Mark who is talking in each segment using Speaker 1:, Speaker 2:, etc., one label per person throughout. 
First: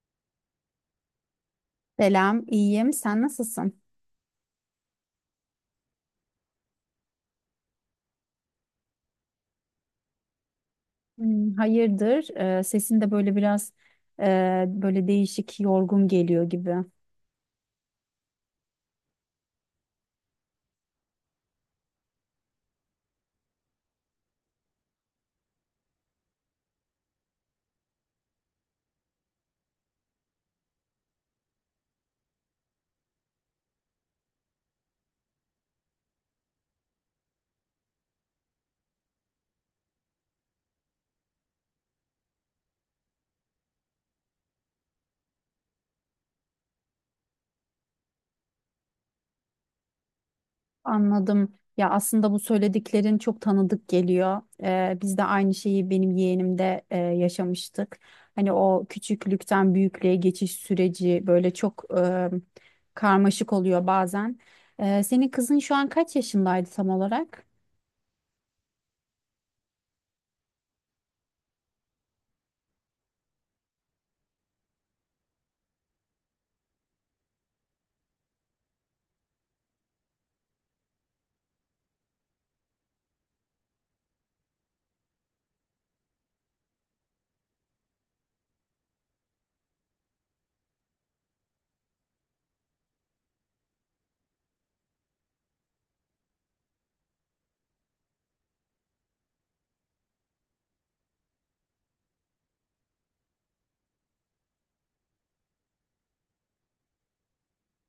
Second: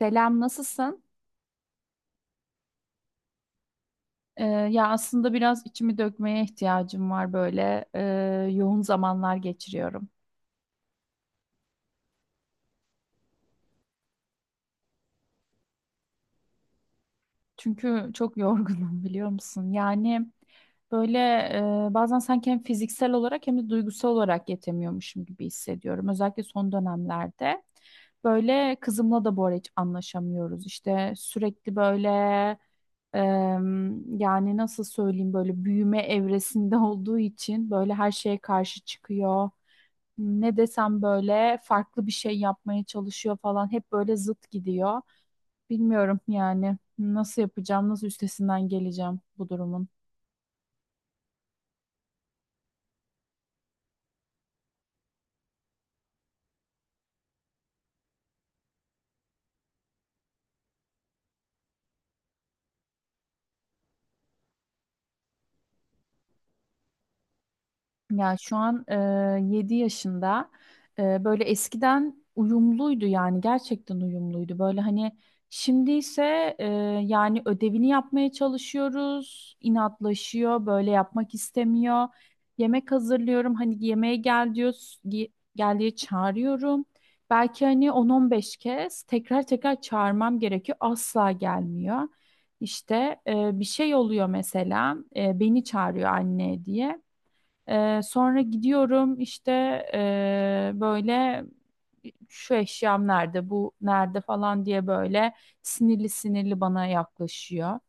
Speaker 1: Selam, nasılsın?
Speaker 2: Selam, iyiyim. Sen nasılsın?
Speaker 1: Ya aslında biraz içimi dökmeye ihtiyacım var böyle. Yoğun zamanlar geçiriyorum.
Speaker 2: Hayırdır? Sesin de böyle biraz böyle değişik, yorgun geliyor gibi.
Speaker 1: Çünkü çok yorgunum, biliyor musun? Yani böyle, bazen sanki hem fiziksel olarak hem de duygusal olarak yetemiyormuşum gibi hissediyorum. Özellikle son dönemlerde. Böyle kızımla da bu ara hiç anlaşamıyoruz. İşte sürekli böyle, e, yani nasıl söyleyeyim, böyle büyüme evresinde olduğu için böyle her şeye karşı çıkıyor. Ne desem böyle farklı bir şey yapmaya çalışıyor falan. Hep böyle zıt gidiyor. Bilmiyorum yani nasıl yapacağım, nasıl üstesinden geleceğim bu durumun.
Speaker 2: Anladım. Ya aslında bu söylediklerin çok tanıdık geliyor. Biz de aynı şeyi benim yeğenimde yaşamıştık. Hani o küçüklükten büyüklüğe geçiş süreci böyle çok karmaşık oluyor bazen. Senin kızın şu an kaç yaşındaydı tam olarak?
Speaker 1: Ya şu an 7 yaşında. Böyle eskiden uyumluydu, yani gerçekten uyumluydu. Böyle hani şimdi ise, yani ödevini yapmaya çalışıyoruz, inatlaşıyor, böyle yapmak istemiyor. Yemek hazırlıyorum, hani yemeğe gel diyor, gel diye çağırıyorum. Belki hani 10-15 kez tekrar tekrar çağırmam gerekiyor, asla gelmiyor. İşte, bir şey oluyor mesela, beni çağırıyor anne diye. Sonra gidiyorum, işte böyle şu eşyam nerede, bu nerede falan diye böyle sinirli sinirli bana yaklaşıyor.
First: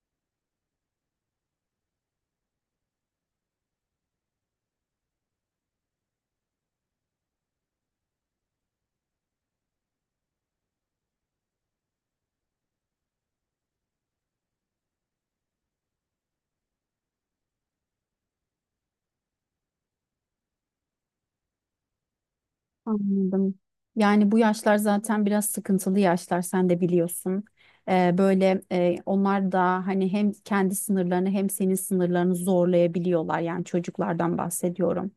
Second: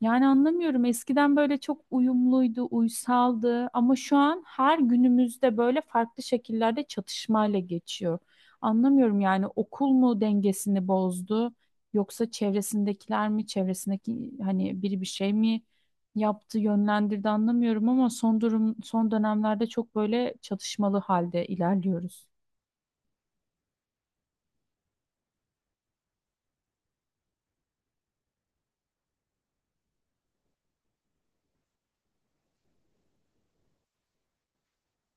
Speaker 1: Yani anlamıyorum. Eskiden böyle çok uyumluydu, uysaldı, ama şu an her günümüzde böyle farklı şekillerde çatışmayla geçiyor. Anlamıyorum yani, okul mu dengesini bozdu yoksa çevresindekiler mi, çevresindeki hani biri bir şey mi yaptı, yönlendirdi, anlamıyorum, ama son durum, son dönemlerde çok böyle çatışmalı halde ilerliyoruz.
Speaker 2: Anladım. Yani bu yaşlar zaten biraz sıkıntılı yaşlar, sen de biliyorsun. Böyle onlar da hani hem kendi sınırlarını hem senin sınırlarını zorlayabiliyorlar. Yani çocuklardan bahsediyorum.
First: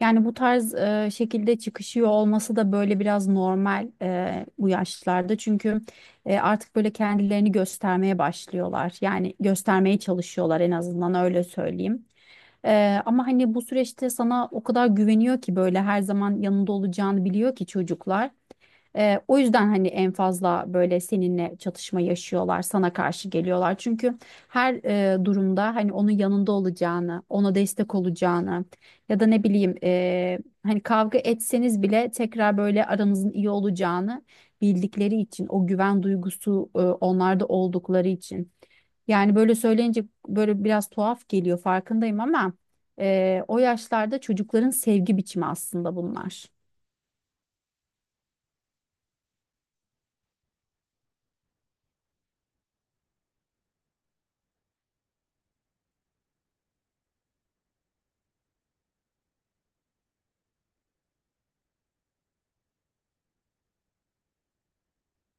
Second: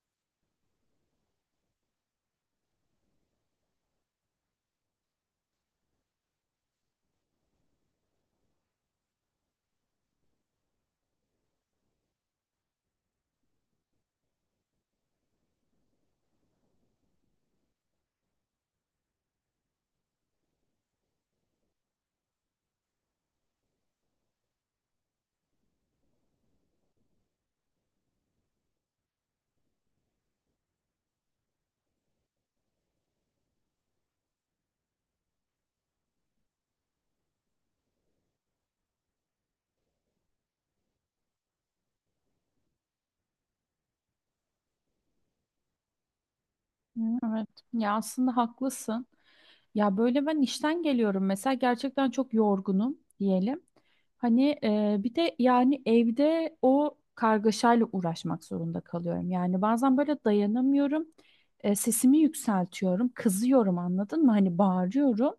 Speaker 2: Yani bu tarz şekilde çıkışıyor olması da böyle biraz normal bu yaşlarda. Çünkü artık böyle kendilerini göstermeye başlıyorlar. Yani göstermeye çalışıyorlar, en azından öyle söyleyeyim. Ama hani bu süreçte sana o kadar güveniyor ki, böyle her zaman yanında olacağını biliyor ki çocuklar. O yüzden hani en fazla böyle seninle çatışma yaşıyorlar, sana karşı geliyorlar. Çünkü her durumda hani onun yanında olacağını, ona destek olacağını ya da ne bileyim, hani kavga etseniz bile tekrar böyle aranızın iyi olacağını bildikleri için, o güven duygusu onlarda oldukları için. Yani böyle söyleyince böyle biraz tuhaf geliyor, farkındayım, ama o yaşlarda çocukların sevgi biçimi aslında bunlar.
Speaker 1: Hı, evet. Ya aslında haklısın. Ya böyle ben işten geliyorum mesela, gerçekten çok yorgunum diyelim. Hani, bir de yani evde o kargaşayla uğraşmak zorunda kalıyorum. Yani bazen böyle dayanamıyorum. Sesimi yükseltiyorum, kızıyorum, anladın mı? Hani bağırıyorum.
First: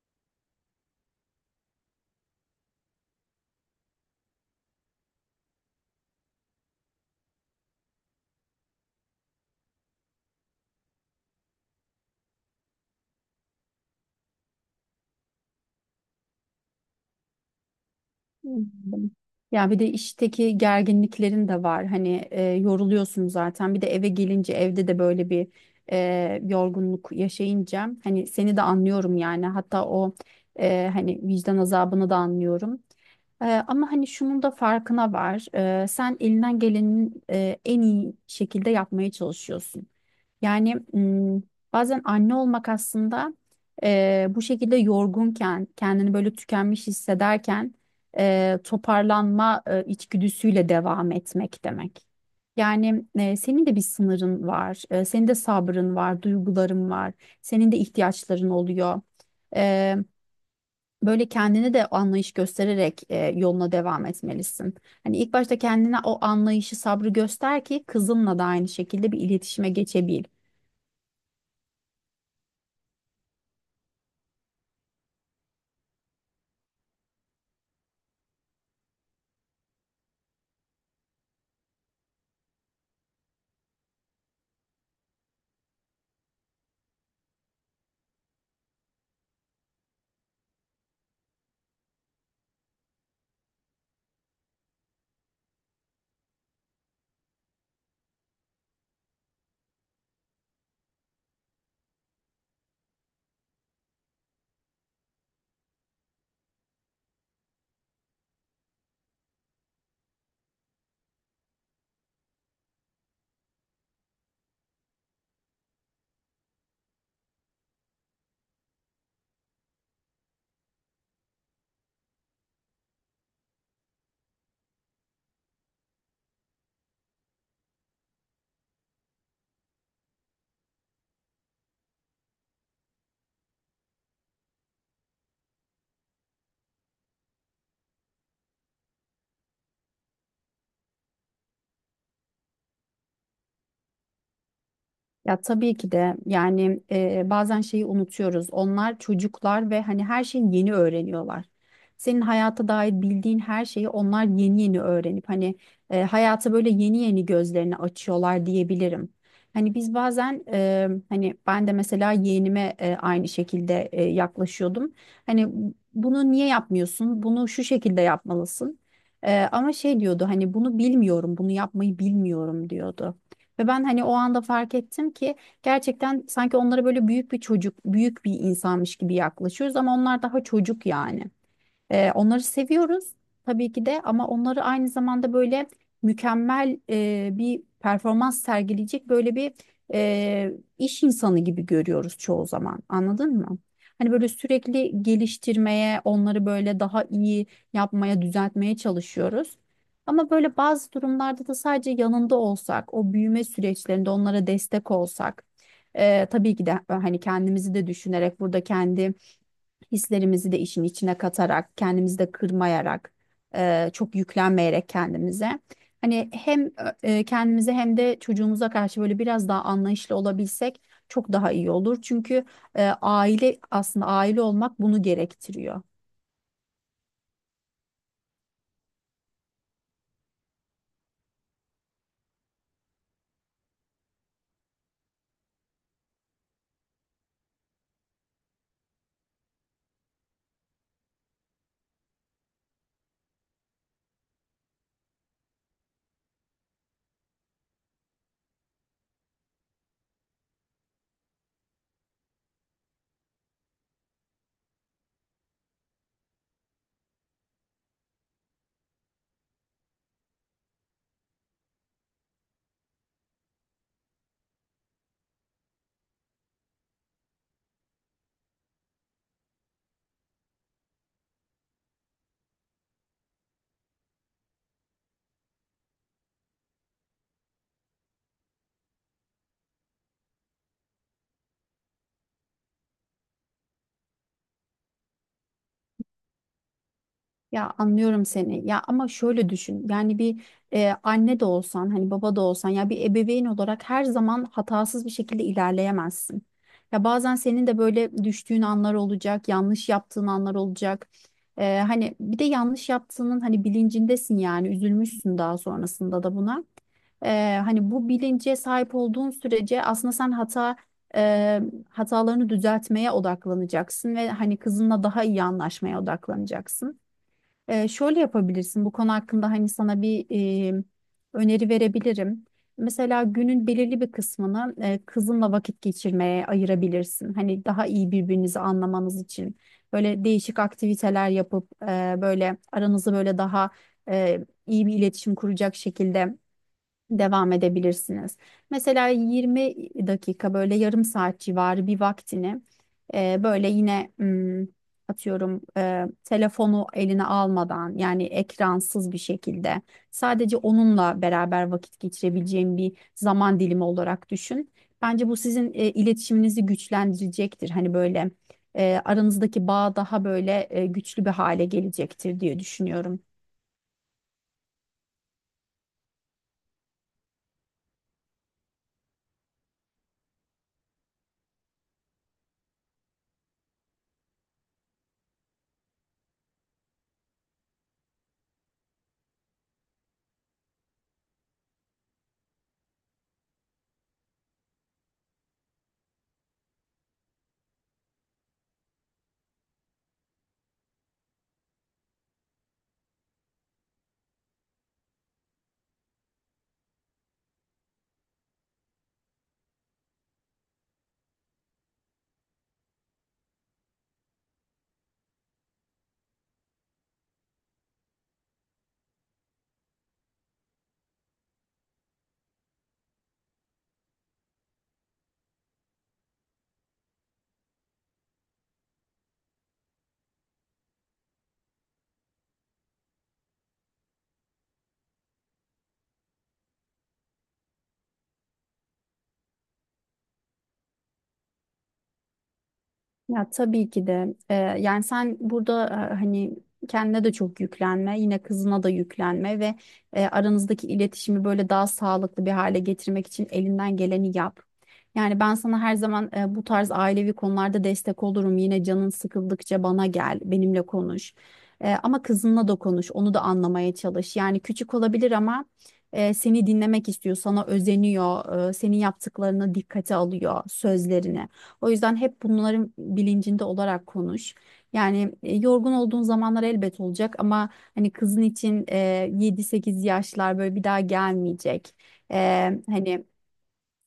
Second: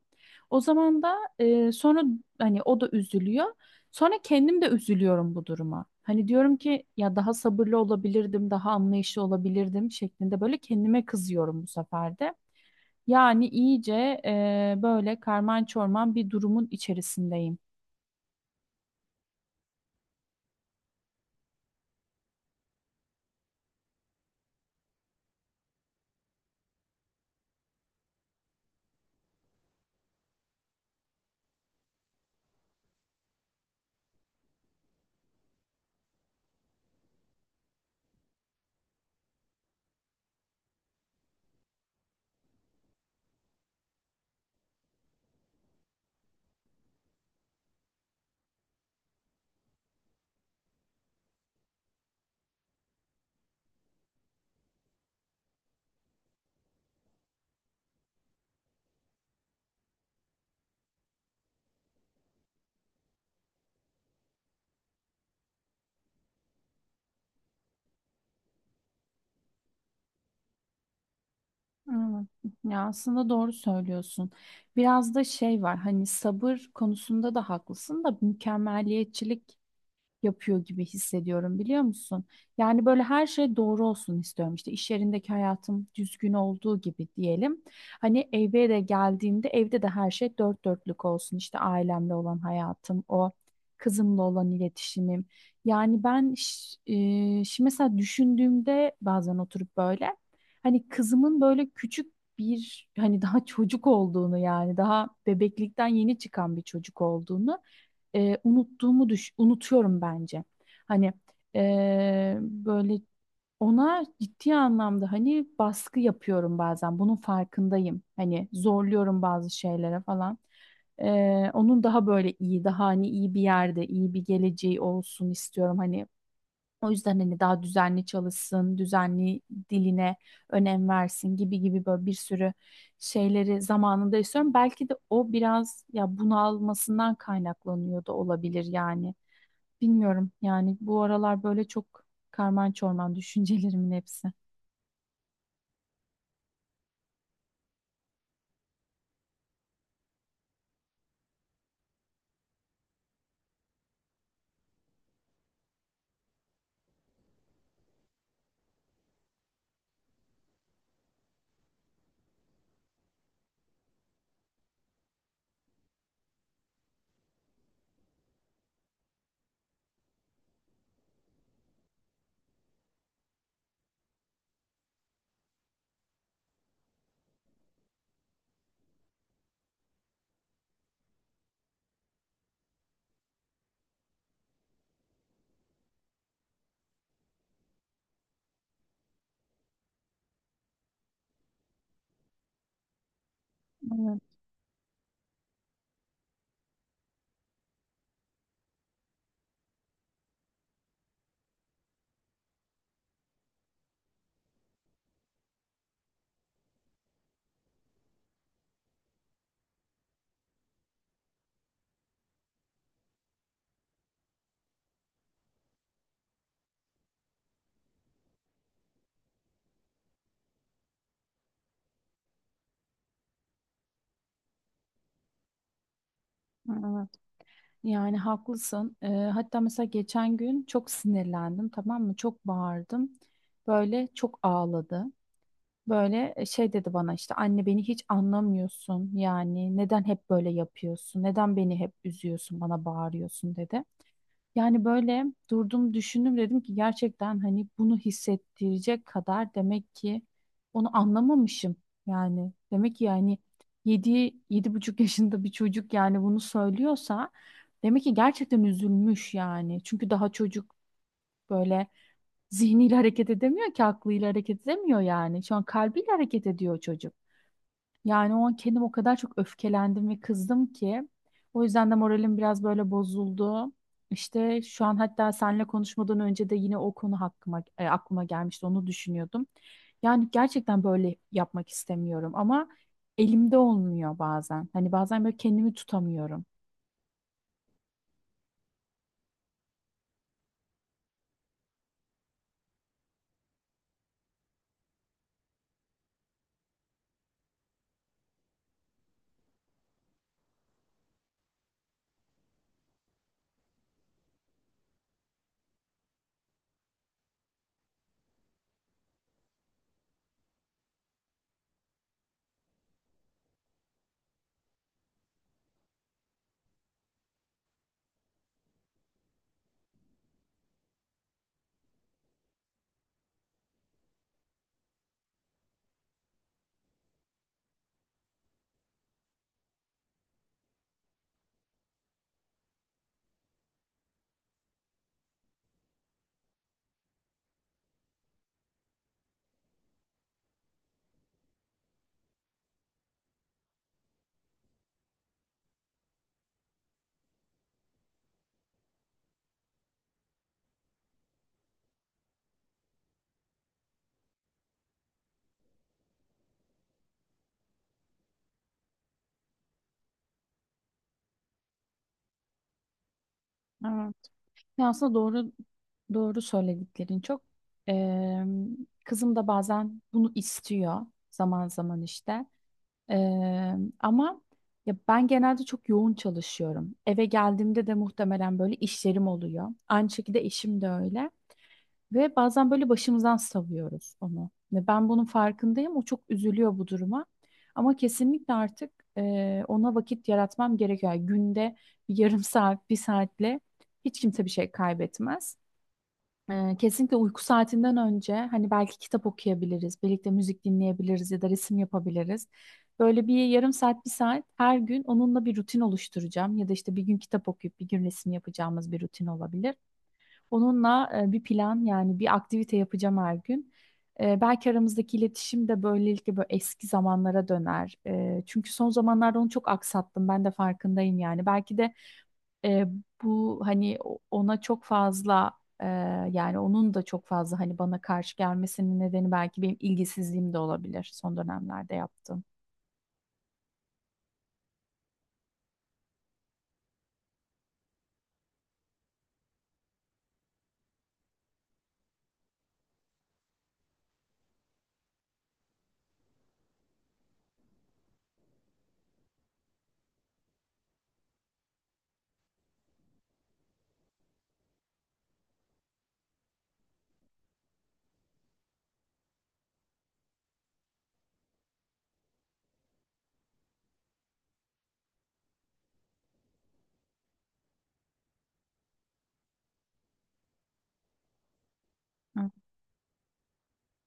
Speaker 1: O zaman da, sonra hani o da üzülüyor. Sonra kendim de üzülüyorum bu duruma. Hani diyorum ki ya daha sabırlı olabilirdim, daha anlayışlı olabilirdim şeklinde böyle kendime kızıyorum bu sefer de. Yani iyice, böyle karman çorman bir durumun içerisindeyim.
Speaker 2: Anladım. Ya bir de işteki gerginliklerin de var. Hani yoruluyorsun zaten. Bir de eve gelince evde de böyle bir yorgunluk yaşayınca hani seni de anlıyorum yani. Hatta o hani vicdan azabını da anlıyorum. Ama hani şunun da farkına var. Sen elinden gelenin en iyi şekilde yapmaya çalışıyorsun. Yani m, Bazen anne olmak aslında bu şekilde yorgunken, kendini böyle tükenmiş hissederken toparlanma içgüdüsüyle devam etmek demek. Yani senin de bir sınırın var, senin de sabrın var, duyguların var, senin de ihtiyaçların oluyor. E, Böyle kendine de anlayış göstererek yoluna devam etmelisin. Hani ilk başta kendine o anlayışı, sabrı göster ki kızınla da aynı şekilde bir iletişime geçebil.
Speaker 1: Evet. Ya aslında doğru söylüyorsun. Biraz da şey var, hani sabır konusunda da haklısın da, mükemmeliyetçilik yapıyor gibi hissediyorum, biliyor musun? Yani böyle her şey doğru olsun istiyorum. İşte iş yerindeki hayatım düzgün olduğu gibi diyelim. Hani eve de geldiğimde evde de her şey dört dörtlük olsun. İşte ailemle olan hayatım, o kızımla olan iletişimim. Yani ben ş- Şimdi mesela düşündüğümde bazen oturup böyle hani kızımın böyle küçük bir, hani daha çocuk olduğunu, yani daha bebeklikten yeni çıkan bir çocuk olduğunu, unuttuğumu unutuyorum bence. Hani, böyle ona ciddi anlamda hani baskı yapıyorum bazen. Bunun farkındayım. Hani zorluyorum bazı şeylere falan. E, Onun daha böyle iyi, daha hani iyi bir yerde, iyi bir geleceği olsun istiyorum. Hani o yüzden hani daha düzenli çalışsın, düzenli diline önem versin gibi gibi böyle bir sürü şeyleri zamanında istiyorum. Belki de o biraz ya bunalmasından kaynaklanıyor da olabilir yani. Bilmiyorum yani, bu aralar böyle çok karman çorman düşüncelerimin hepsi.
Speaker 2: Ya tabii ki de, yani bazen şeyi unutuyoruz. Onlar çocuklar ve hani her şeyi yeni öğreniyorlar. Senin hayata dair bildiğin her şeyi onlar yeni yeni öğrenip hani hayata böyle yeni yeni gözlerini açıyorlar diyebilirim. Hani biz bazen, hani ben de mesela yeğenime aynı şekilde yaklaşıyordum. Hani bunu niye yapmıyorsun? Bunu şu şekilde yapmalısın. Ama şey diyordu, hani bunu bilmiyorum, bunu yapmayı bilmiyorum diyordu. Ve ben hani o anda fark ettim ki gerçekten sanki onlara böyle büyük bir çocuk, büyük bir insanmış gibi yaklaşıyoruz ama onlar daha çocuk yani. Onları seviyoruz tabii ki de, ama onları aynı zamanda böyle mükemmel bir performans sergileyecek böyle bir e, iş insanı gibi görüyoruz çoğu zaman. Anladın mı? Hani
Speaker 1: Evet,
Speaker 2: böyle sürekli geliştirmeye, onları böyle daha iyi yapmaya, düzeltmeye çalışıyoruz. Ama böyle bazı durumlarda da sadece yanında olsak, o büyüme süreçlerinde onlara destek olsak, tabii ki de hani kendimizi de düşünerek, burada kendi hislerimizi de işin içine katarak, kendimizi de kırmayarak, çok yüklenmeyerek kendimize. Hani hem kendimize hem de çocuğumuza karşı böyle biraz daha anlayışlı olabilsek çok daha iyi olur. Çünkü aile aslında, aile olmak bunu gerektiriyor.
Speaker 1: evet. Yani haklısın. Hatta mesela geçen gün çok sinirlendim, tamam mı? Çok bağırdım. Böyle çok ağladı. Böyle, şey dedi bana, işte anne beni hiç anlamıyorsun, yani neden hep böyle yapıyorsun, neden beni hep üzüyorsun, bana bağırıyorsun dedi. Yani böyle durdum, düşündüm, dedim ki gerçekten hani bunu hissettirecek kadar demek ki onu anlamamışım, yani demek ki, yani 7-7,5 yaşında bir çocuk yani bunu söylüyorsa demek ki gerçekten üzülmüş yani, çünkü daha çocuk, böyle zihniyle hareket edemiyor ki, aklıyla hareket edemiyor yani. Şu an kalbiyle hareket ediyor çocuk. Yani o an kendim o kadar çok öfkelendim ve kızdım ki. O yüzden de moralim biraz böyle bozuldu. İşte şu an hatta seninle konuşmadan önce de yine o konu aklıma gelmişti. Onu düşünüyordum. Yani gerçekten böyle yapmak istemiyorum, ama elimde olmuyor bazen. Hani bazen böyle kendimi tutamıyorum.
Speaker 2: Ya anlıyorum seni. Ya ama şöyle düşün. Yani bir anne de olsan, hani baba da olsan, ya bir ebeveyn olarak her zaman hatasız bir şekilde ilerleyemezsin. Ya bazen senin de böyle düştüğün anlar olacak, yanlış yaptığın anlar olacak. Hani bir de yanlış yaptığının hani bilincindesin, yani üzülmüşsün daha sonrasında da buna. Hani bu bilince sahip olduğun sürece aslında sen e, hatalarını düzeltmeye odaklanacaksın ve hani kızınla daha iyi anlaşmaya odaklanacaksın. Şöyle yapabilirsin: bu konu hakkında hani sana bir e, öneri verebilirim. Mesela günün belirli bir kısmını kızınla vakit geçirmeye ayırabilirsin. Hani daha iyi birbirinizi anlamanız için böyle değişik aktiviteler yapıp böyle aranızı böyle daha iyi bir iletişim kuracak şekilde devam edebilirsiniz. Mesela 20 dakika, böyle yarım saat civarı bir vaktini, böyle yine atıyorum, telefonu eline almadan yani ekransız bir şekilde, sadece onunla beraber vakit geçirebileceğim bir zaman dilimi olarak düşün. Bence bu sizin iletişiminizi güçlendirecektir. Hani böyle aranızdaki bağ daha böyle güçlü bir hale gelecektir diye düşünüyorum.
Speaker 1: Ya aslında doğru söylediklerin çok. Eee, Kızım da bazen bunu istiyor, zaman zaman işte. Ama ya ben genelde çok yoğun çalışıyorum. Eve geldiğimde de muhtemelen böyle işlerim oluyor. Aynı şekilde eşim de öyle. Ve bazen böyle başımızdan savuyoruz onu. Ve ben bunun farkındayım. O çok üzülüyor bu duruma. Ama kesinlikle artık ona vakit yaratmam gerekiyor. Yani günde bir yarım saat, bir saatle hiç kimse bir şey kaybetmez. Kesinlikle uyku saatinden önce hani belki kitap okuyabiliriz, birlikte müzik dinleyebiliriz ya da resim yapabiliriz. Böyle bir yarım saat, bir saat her gün onunla bir rutin oluşturacağım, ya da işte bir gün kitap okuyup bir gün resim yapacağımız bir rutin olabilir. Onunla bir plan, yani bir aktivite yapacağım her gün. Belki aramızdaki iletişim de böylelikle böyle eski zamanlara döner. Çünkü son zamanlarda onu çok aksattım, ben de farkındayım yani. Belki de, e, bu hani ona çok fazla, e, yani onun da çok fazla hani bana karşı gelmesinin nedeni belki benim ilgisizliğim de olabilir, son dönemlerde yaptığım.
Speaker 2: Ya tabii ki de. Yani sen burada hani kendine de çok yüklenme, yine kızına da yüklenme ve aranızdaki iletişimi böyle daha sağlıklı bir hale getirmek için elinden geleni yap. Yani ben sana her zaman bu tarz ailevi konularda destek olurum. Yine canın sıkıldıkça bana gel, benimle konuş. Ama kızınla da konuş, onu da anlamaya çalış. Yani küçük olabilir ama seni dinlemek istiyor, sana özeniyor, senin yaptıklarını dikkate alıyor, sözlerini. O yüzden hep bunların bilincinde olarak konuş. Yani yorgun olduğun zamanlar elbet olacak, ama hani kızın için 7-8 yaşlar böyle bir daha gelmeyecek. E, Hani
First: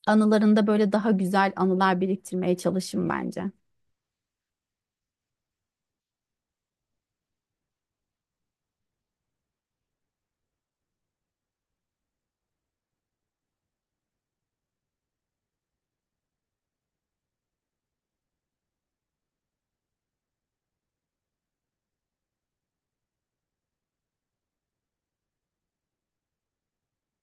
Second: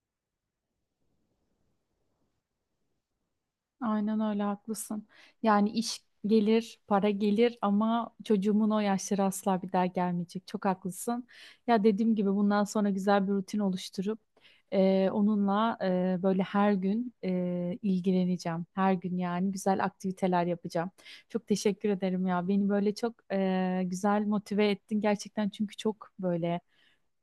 Speaker 2: anılarında böyle daha güzel anılar biriktirmeye çalışın bence.
Speaker 1: Aynen öyle, haklısın. Yani iş gelir, para gelir, ama çocuğumun o yaşları asla bir daha gelmeyecek. Çok haklısın. Ya dediğim gibi, bundan sonra güzel bir rutin oluşturup onunla böyle her gün ilgileneceğim. Her gün yani güzel aktiviteler yapacağım. Çok teşekkür ederim ya. Beni böyle çok güzel motive ettin gerçekten, çünkü çok böyle,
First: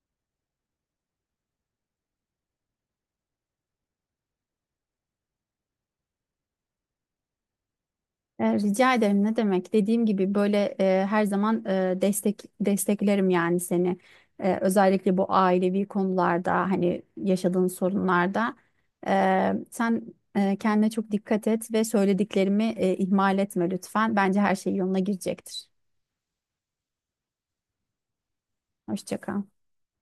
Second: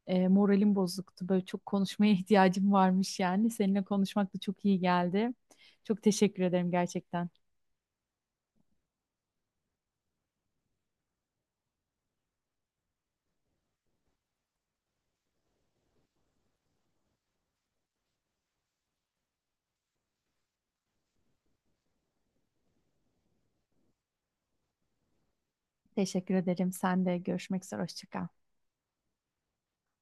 Speaker 1: moralim bozuktu. Böyle çok konuşmaya ihtiyacım varmış yani. Seninle konuşmak da çok iyi geldi. Çok teşekkür ederim gerçekten.
Speaker 2: Rica ederim, ne demek? Dediğim gibi, böyle her zaman desteklerim yani seni. Özellikle bu ailevi konularda, hani yaşadığın sorunlarda. Sen kendine çok dikkat et ve söylediklerimi ihmal etme lütfen. Bence her şey yoluna girecektir.
Speaker 1: Teşekkür ederim. Sen de görüşmek üzere. Hoşça kal.
Speaker 2: Hoşça kal.